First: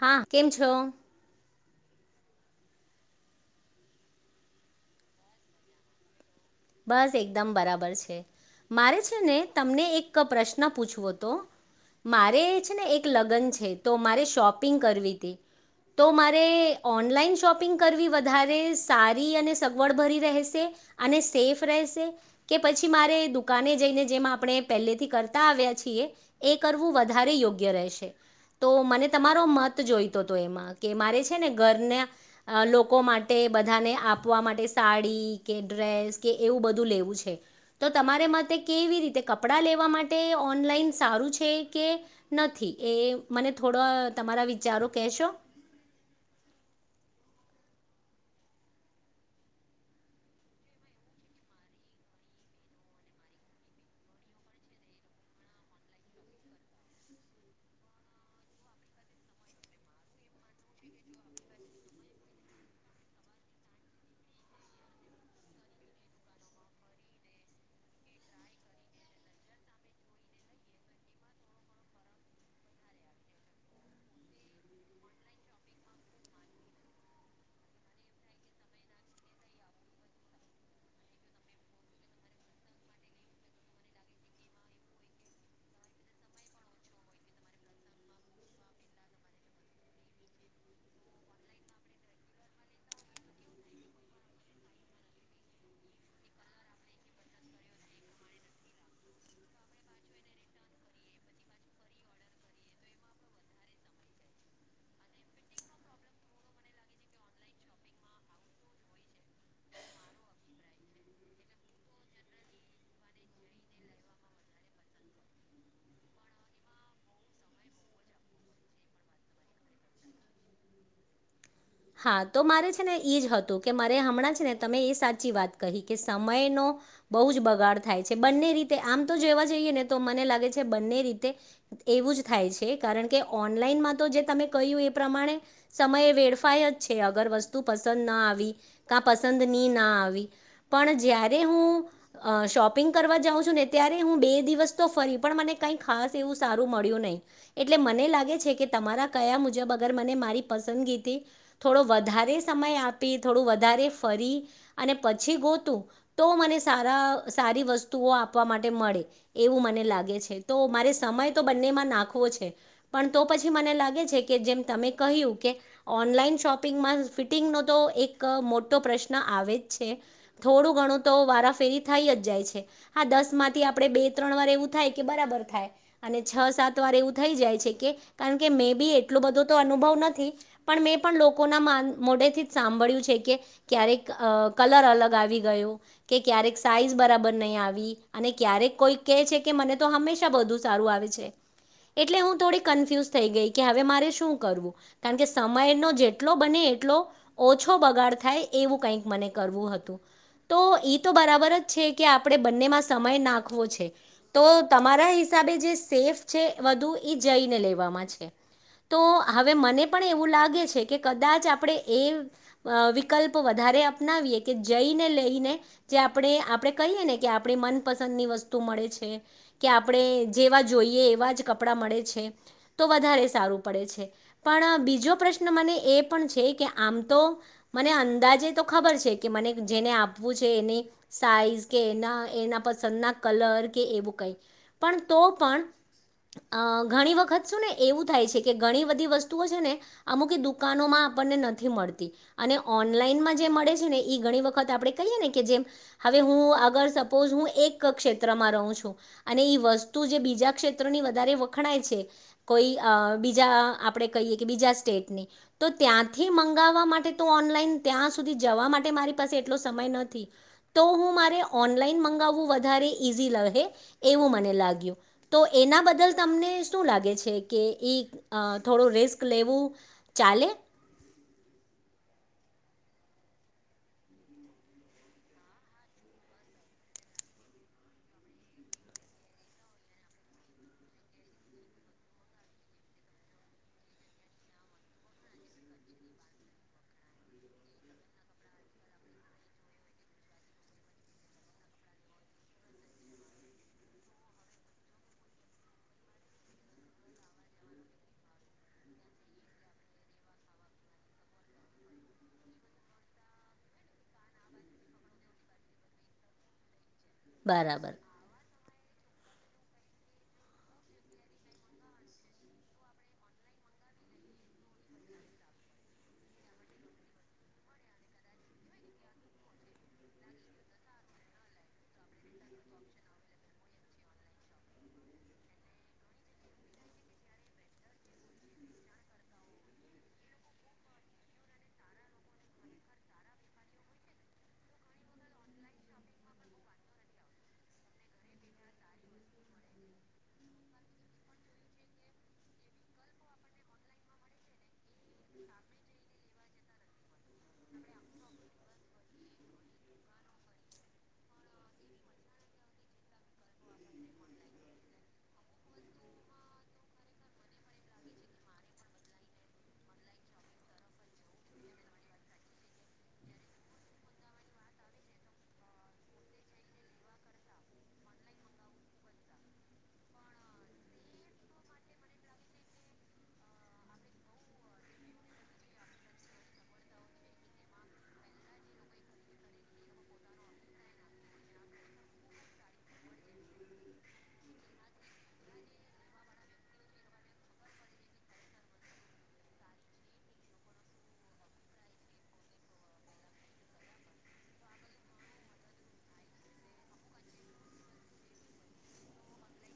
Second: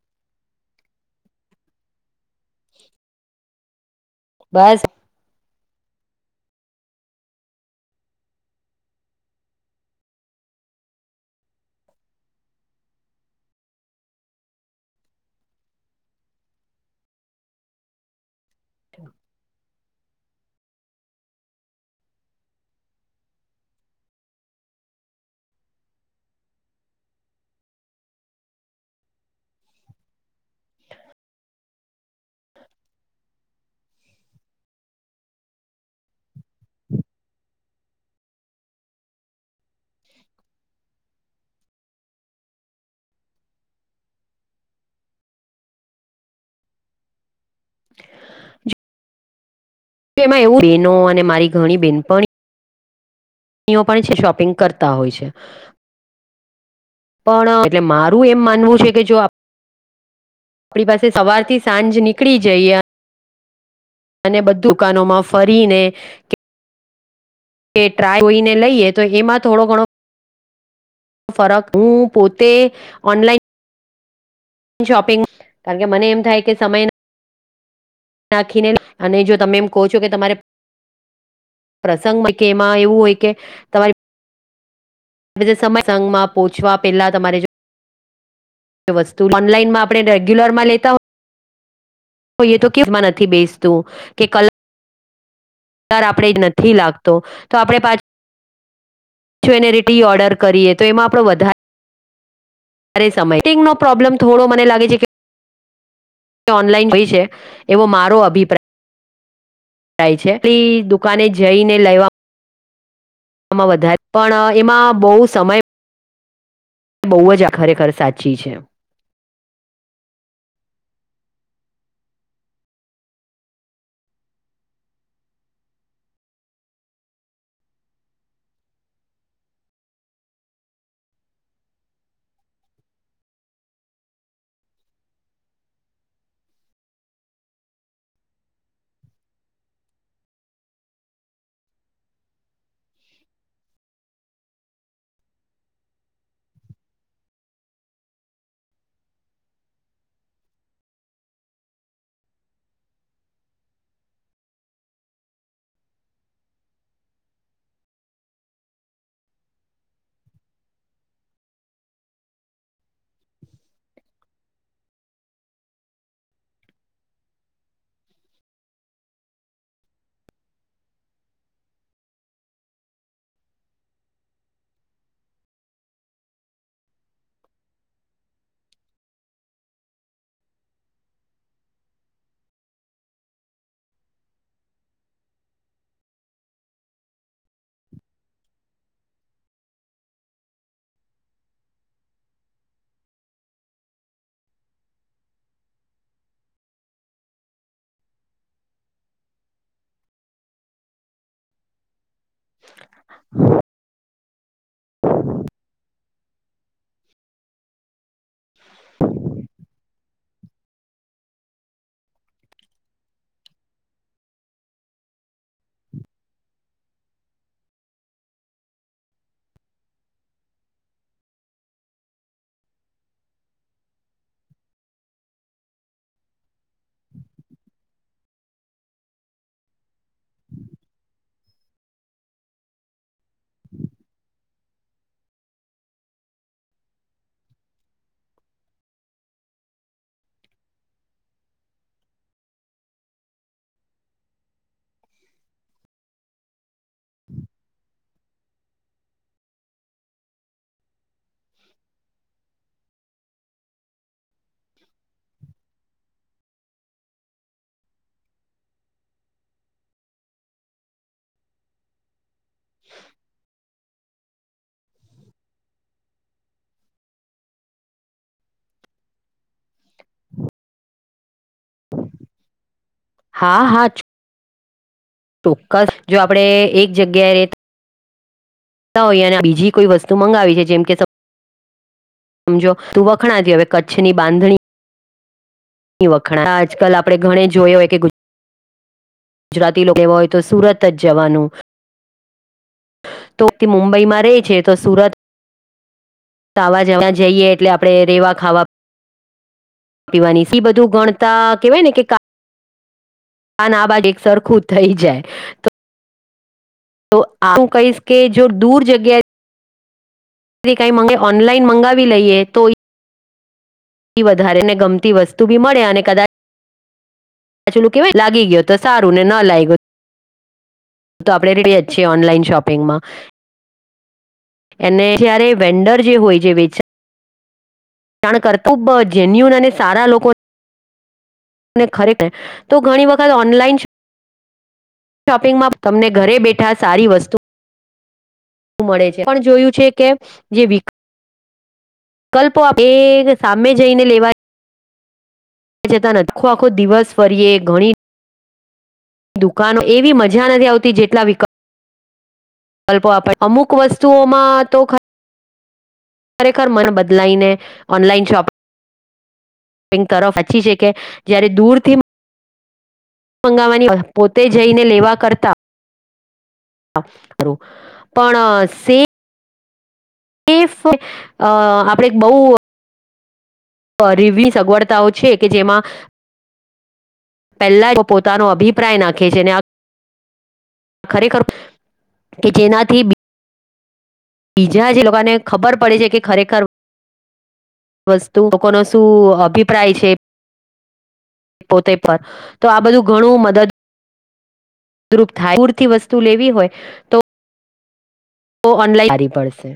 હા કેમ છો? બસ. બસ એકદમ બરાબર છે. મારે છે ને તમને એક પ્રશ્ન પૂછવો તો? મારે છે ને એક લગ્ન છે તો મારે શોપિંગ કરવી હતી. તો મારે ઓનલાઈન શોપિંગ કરવી વધારે સારી અને સગવડ ભરી રહેશે? અને સેફ કે પછી મારે દુકાને જઈને જેમ આપણે પહેલેથી કરતા આવ્યા છીએ? કરવું વધારે યોગ્ય રહેશે. તો મને તમારો મત જોઈતો હતો એમાં કે મારે છે ને ઘરના લોકો માટે બધાને આપવા માટે સાડી કે ડ્રેસ એવું બધું લેવું છે તો તમારે મતે કેવી રીતે કપડા લેવા માટે ઓનલાઈન સારું? કે નથી એ મને થોડાો તમારા વિચારો કેહેશો? [inaudible] એમાં એવું બહેનો અને મારી ઘણી બેહેન પણ બહેનપણીઓ પણ છે શોપિંગ કરતા હોય છે. પણ એટલે મારું એમ માનવું છે કે જો આપણી પાસે સવારથી સાંજ નીકળી જઈએ. અને બધું કનોમાં ફરીને કે ટ્રાય જોઈને લઈએ તો એમાં થોડો ઘણો ફરક હું પોતે ઓનલાઈન ન શોપિંગ કારણ કે મને એમ થાય કે સમય નાખીને અને જો તમે એમ કહો છો કે તમારે પ્રસંગમાંય કે એમાં એવું હોય કે તમારી આ બીધ સમર્સંગમાં પહોંચવા પહેલાં તમારે જો [unintelligible] વસ્તુ ઓનલાઈનમાં આપણે રેગ્યુલરમાં લેતા હોય. એ તો કેમાં નથી બેસતું કે કલા આપણે નથી લાગતો તો આપણે પાછી જ્વેલરી ઓર્ડર કરીએ તો એમાં આપણે વધારે સમય ફિટિંગનો પ્રોબ્લેમ થોડો મને લાગે છે કે ઓનલાઈન જોઈ છે એવો મારો અભિપ્રાય. છે પછી દુકાને જઈને લેવા વધારે પણ એમાં બહુ સમય એ બહુ જ આખરેખર સાચી છે. હા તો મારે છે ને એ જ હતું કે મારે હમણાં છે ને તમે એ સાચી વાત કહી કે સમયનો બહ જ બગાડ થાય છે, બંને રીતે આમ તો જોવા જઈએ ને તો મને લાગે છે બંને રીતે એવું જ થાય છે કારણ કે ઓનલાઈનમાં તો જે તમે કહ્યું એ પ્રમાણે સમયે વેડફ અગર વસ્તુ પસંદ ના આવી, ક પસંદ ન ના આવી પણ જ્યારે શોપિંગ કરવા જાઉં છું ને ત્યારે હું બે દિવસ તો ફરી પણ મને કઈ ખાસ એવું સારું મળ્યું નહીં એટલે મને લાગે છે કે તમારા કયા મુજબ અગર મને મારી પસંદગી થી થોડો વધારે સમય આપી થોડું વધારે ફરી અને પછી ગોતું તો તો મને સારી વસ્તુઓ આપવા માટે મળે એવું મને લાગે છે તો મારે સમય તો બંને નાખો છે પણ તો પછી મને લાગે છે કે જેમ તમે કહ્યું કે ઓનલાન શોપિંગ ફિટિંગ નો તો એક મોટો પ્રશ્ન આવે જ છે થોડું ઘણું તો વા વારાફેરી થઈ જ જાય છે હ દસ માંથી આપ બે ત્રણ વાર એવું થાય કે બરાબર થાય અને છ સાત વાર એવું થઈ જાય છે કે કારણ કે મેં બી એટલો બધો તો અનુભવ નથી પણ મે બી પણ લોકો ના મોઢેથી જ સાંભળ્યું છે કે ક્યારેક કલર અલગ આવી ગયો. કે ક્યારેક સાઈઝ બરાબર નહી આવી અને ક્યારેક કોઈ કેહે છે કે મને તો હંમેશા બધુ સારું આવે એટલે હું થોડી કન્ફ્યુઝ થઈ ગઈ કે હવે મારે શું કરવું કારણ કે સમય નો જ જેટલો બને એટલો ઓછો બગાડ થાય એવું કઈક મને કરવું હતું. તો ઈ તો બરાબર જ છે કે આપણેે બંનેમાં સમય નાખવો છે. તો તમારા હિસાબે જે સેફ છે વધુ એ જઈને લેવામાં છે. તો હવે મને પણ એવું લાગે છે. કે કદાચ આપણે એ વિકલ્પ વધારે અપનાવીએ કે જઈને લઈને જે આપણે આપણે કહીએ ને કે આપણી મનપસંદની વસ્તુ મળે છે કે આપણે જેવા જોઈએ. એવા જ કપડા મળે છે તો વધારે સારું પડે છે પણ બીજો પ્રશ્ન મને એ પણ છે કે આમ તો મને અંદાજે તો ખબર છે કે મને જેને આપવું છે એની સાઈઝ કે એના એના પસંદ ના કલર કે એવું કઈ પણ તો પણ અ ઘણી વખત શું ને એવું થાય છે કે ઘણી બધી વસ્તુઓ છે ને અમુક દુખ દુનોમાં આપણને નથી મળતી અને ઓનલાઈનમાં જે મળે છે, ને એ ઘણી વખત આપણે કહીએ ને કે જે હવે હું અગર સપોઝ હું એક ક્ષેત્ર માં રહું છું અને વસ્તુ બીજા ક્ષેત્રની વધારે વખણાય છે, કોઈ બીજા આપણે કહીએ કે બીજા સ્ટેટ ની તો ત્યાંથી મંગાવવા માટે તો ઓનલાઈન ત્યાં સુધી જવા માટે મારી પાસે એટલો સમય નથી. તો હું મારે ઓનલાઈન મંગાવવું વધારે ઈઝી લ હે એવું મને લાગ્યું તો એના બદલ તમને શું લાગે છે કે થોડો રિસ્ક લેવું ચાલે? હા હા. ચોક્કસ જો આપણે એક જગ્યાએ રહેતા હોઈ અને બીજી કોઈ વસ્તુ મંગાવી છે, જેમ કે સપોઝ સમજો તું વખણાતી હવે કચ્છની બાંધણી ઘ વખાણ આજકાલ આપણે ઘણે જોયો હો કે ગુજરાતી લોકો હોય તો સુરત જ જવાનું તો તે મુંબઈમાં રહે છે તો સુરત તવા જવા જઈએ એટલે આપણે રેવા ખાવા પીવાની સી બધું ગણતા કેવાય ને કેા કન આ બાજ એક સરખું થઈ જાય તો તો હું બરાબર કહીશ કે જો દૂર જગ્યા મારી કંઈ મંગ ઓનલાઈન મંગાવી લઈએ તો થી વધારે ને ગમતી વસ્તુ બી મળે અને કદાચ પાછલું કેવાય લાગી ગયો તો સારું ને ન લાઈગો તો આપણે રેડી જ છીએ ઓનલાઈન શોપિંગમાં એને જ્યારે વેન્ડર જે હોય જે વેચા જાણ કરતૂબ જેન્યુન અને સારા લોકો અને ખરે પે તો ઘણી વખત ઓનલાઈન શોપિંગમાં તમને ઘરે બેઠા સારી વસ્તુ મળે છે પણ જોયું છે કે જે વિક વિકલ્પો એ સામે જઈને લેવા અ ચેતાન આખો આખો દિવસ ફરીએ ઘણી દુકાનો એવી મજા નથી આવતી જેટલા વિકલ્પ વિકલ્પ આપ અમુક વસ્તુઓમાં તો ખરેખર ખરેખર મન બદલાઈને ઓનલાઈન શોપિંગ શૉપિંગ તરફ હચી છે કે જ્યારે દૂરથી મંગાવવાની પોતે જઈને લેવા કરતા હા ખારું પણ સે સેફ અ આપણેે બહુ પરવી સગવડતાઓ છે કે જેમાં પહેલા તે પોતાનો અભિપ્રાય નાખે છેને આ ખરેખર કે તેનાથી બીજા જે લોકોને ખબર પડે છે કે ખરેખર વસ્તુ લોકોનો શું અભિપ્રાય છે. પોતે પર તો આ બધું ઘણું મદદ મદદરૂપ થાય પૂરથી વસ્તુ લેવી હોય તો તો ઓનલાઈન કરવી પડશે.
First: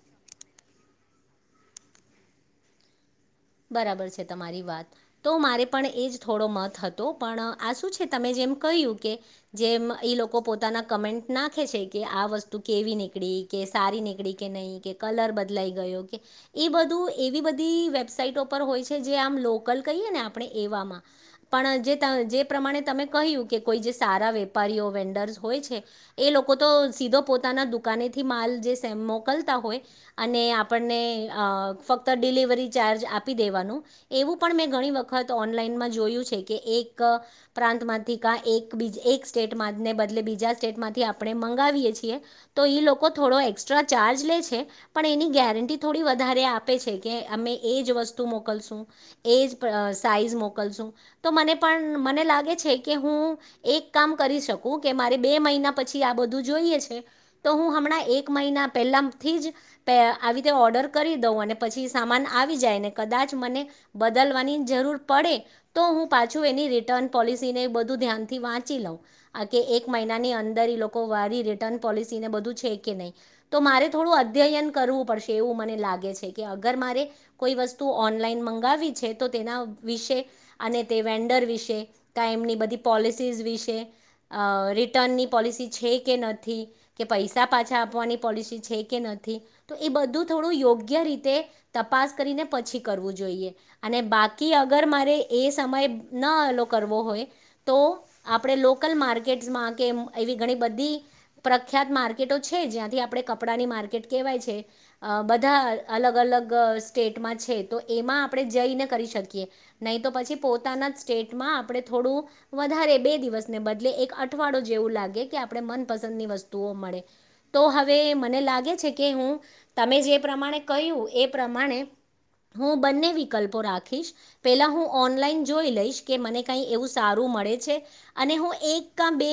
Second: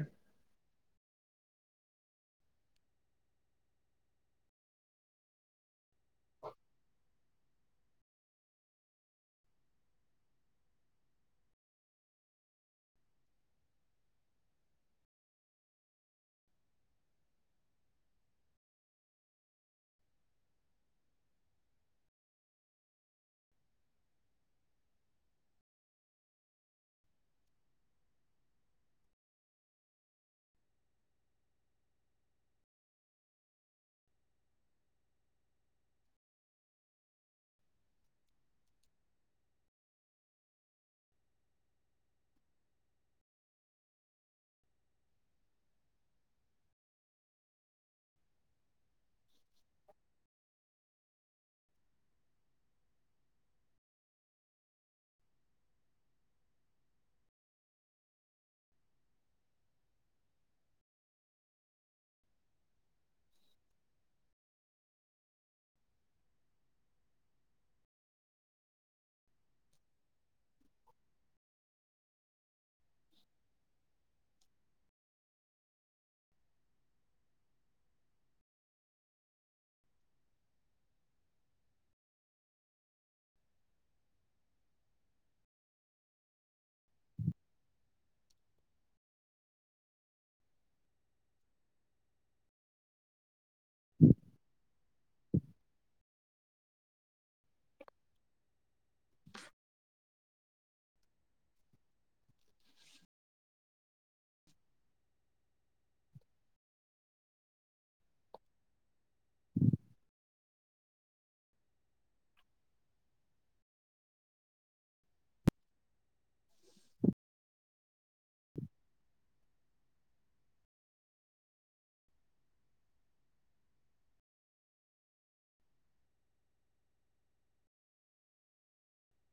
બરાબર છે તમારી વાત તો મારે પણ એ જ થોડો મત હતો પણ આ શું છે તમે જે એ કહ્યું કે જેમ ઈ લોકો પોતાના કમેન્ટ નાખે છે કે આ વસ્તુ કેવી નીકળી કે સારી નીકળી કે નહી કે કલર બદલાઈ ગયો કે એ બધું એવી બધી વેબસાઇટ ઉપ હોય છે જે આમ લોકલ કહીએ ને આપણે એવામાં પણ જે પ્રમાણે તમે કહ્યું કે કોઈ જે સારા વેપારીઓ વેન્ડર્સ હોય છે એ લોકો તો સીધો પોતાના દુકાને થી માલ જે મોકલતા હોય અને આપણને ફક્ત ડિલિવરી ચાર્જ આપી દેવા મે વખત જોયું ઓનલાઇનમાં જોયું છે કે એક માંથી કા એક સ્ટેટને બદલે બીજા સ્ટેટમાંથી આપણે મંગાવીએ છીએ તો એ લોકો થોડો એક્સ્ટ્રા ચાર્જ લે છે પણ એની ગેરંટી થોડી વધારે આપે છે કે અમે એજ વસ્તુ મોકલશું એજ સાઈઝ મોકલશું તો મને પણ મને લાગે છે. કે હું એક કામ કરી શકું કે મારે બે મહિના પછી આ બધું જોઈએ છે તો હું હું હમણાં એક મહિના પેલામથી જ આવી રીતે ઓર્ડર કરી દઉં અને પછી સામાન આવી જાય ને કદાચ મને બદલવાની જરૂર પડે તો હું પાછું એની રિટર્ન પોલિસી બેસી ને બધું ધ્યાનથી વાંચી લવ આ કે એક મહિનાની અંદર વારી રિટર્ન પોલસીને બધું છે કે નહીં તો મારે થોડું અધ્યયન કરવું પડશે એવું મને લાગે છે કે અગર મારે કોઈ વસ્તુ ઓનલાઈન મંગાવી છે તો તેના વિશે અને તે વેન્ડર વિશે કંઇ એમની બધી પોલસીસ વિશે રિટર્નની પોલિસી છે કે નથી કે પૈસા પૈસા પાછા આપવાની પોલિસી છે કે નથી તો એ બધું થોડું યોગ્ય રીતે તપાસી તપાસ કરીને પછી કરવું જોઈએ અને બાકી અગર મારે એ સમય ન આલો કરવો. હોય તો આપણે લોકલ માર્કેટમાં કે એવી ઘણી બધી પ્રખ્યાત માર્કેટો છે જ્યાંથી આપણે કપડાની માર્કેટ કહેવાય છે બધા અલગ અલગ સ્ટેટમાં છે તો એમાં આપણે જઈને કરી શકીએ નહી તો પછી પોતાના સ્ટેટમાં આપણે થોડું વધારે બે દિવસને બદલે એક અઠવાડો જેવું લાગે કે આપણે મનપસંદની વસ્તુ ઓ મળે તો હવે મને લાગે છે કે હું તમે જે પ્રમાણે કહ્યું. એ પ્રમાણે હું બંને વિકલ્પો રાખીશ પેલા હું ઓનલાઈન જોઈ લઈશ કે મને કઈ એવું સારું મળે છે અને હું એક ક બે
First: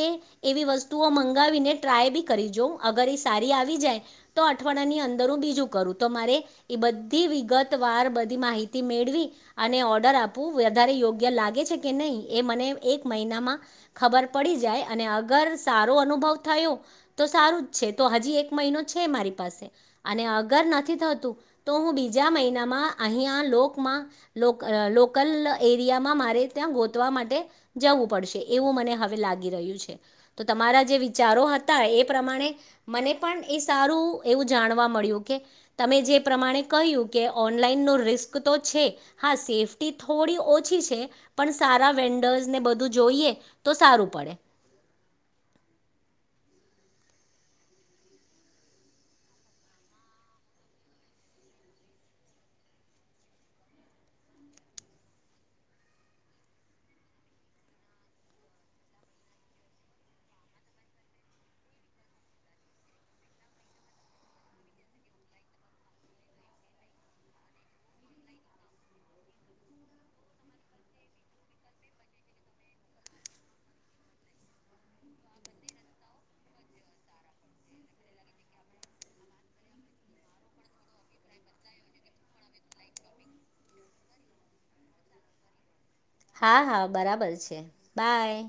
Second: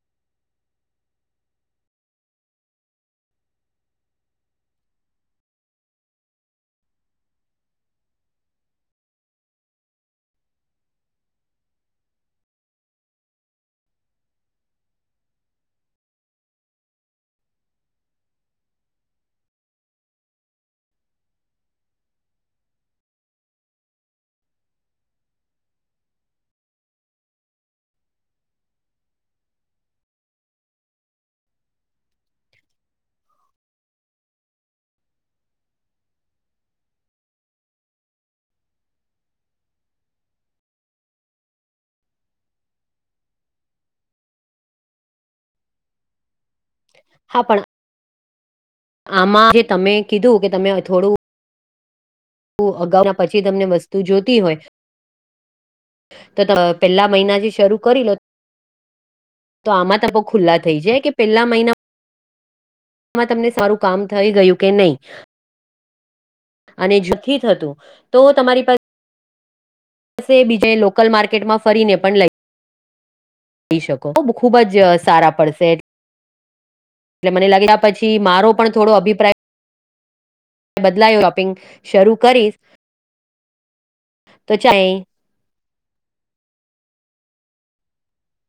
એવી વસ્તુઓ મંગાવીને ટ્રાય બી કરી જાઉ અગર એ સારી આવી જાય તો અઠવાડિયા ની અંદર હું બીજું કરું તો મારે એ બધી વિગતવાર બધી માહિતી મેળવી અને ઓર્ડર આપવું વધારે યોગ્ય લાગે છે. કે નહી એ મને એક મહિનામાં ખબર પડી જાય અને અગર સારો અનુભવ થયો. તો સારું જ છે તો હજી એક મહિનો છે મારી પાસે અને અગર નથી થતું. તો હું બીજા મહિનામાં અહીંયા લોકમાં લોક લોકલ એરિયામાં મારે ત્યાં ગોતવા માટે જવું પડશે એવું મને હવે લાગી રહ્યું છે, તો તમારા જે વિચારો હતા. એ પ્રમાણે મને પણ એ સારું એવું જાણવા મળ્યું કે તમે જે પ્રમાણે કહ્યું કે ઓનલાઈન નો રિસ્ક તો છે હા સેફ્ટી થોડી ઓછી છે. પણ સારા વેન્ડર્સ ને બધું જોઈએ તો સારું પડે. હા પણ આમાં જે તમે કીધું કે તમે થોડું અગાઉના પછી તમને વસ્તુ જોતી હોય. તો પેલા મહિના જે શરૂ કરી લો તો આમાં તપ ખુલ્લા થઈ જાય કે પેલા મહિના પહેલા મહિનામાં તમને સારું કામ થઈ ગયું કે નઈ અને જથી થતું તો તમારી પાસે બસે એ બીજાએ લોકલ માર્કેટમાં ફરીને પણ લઈ જોઈ શકો ખુબ જ સારા પડશે. એટલે મને લાગ્યા પછી મારો પણ થોડો અભિપ્રાય હ, બદલાયું રોપિંગ શરૂ કરીશ. તો ચાએ હા હા બરાબર છે, બાય.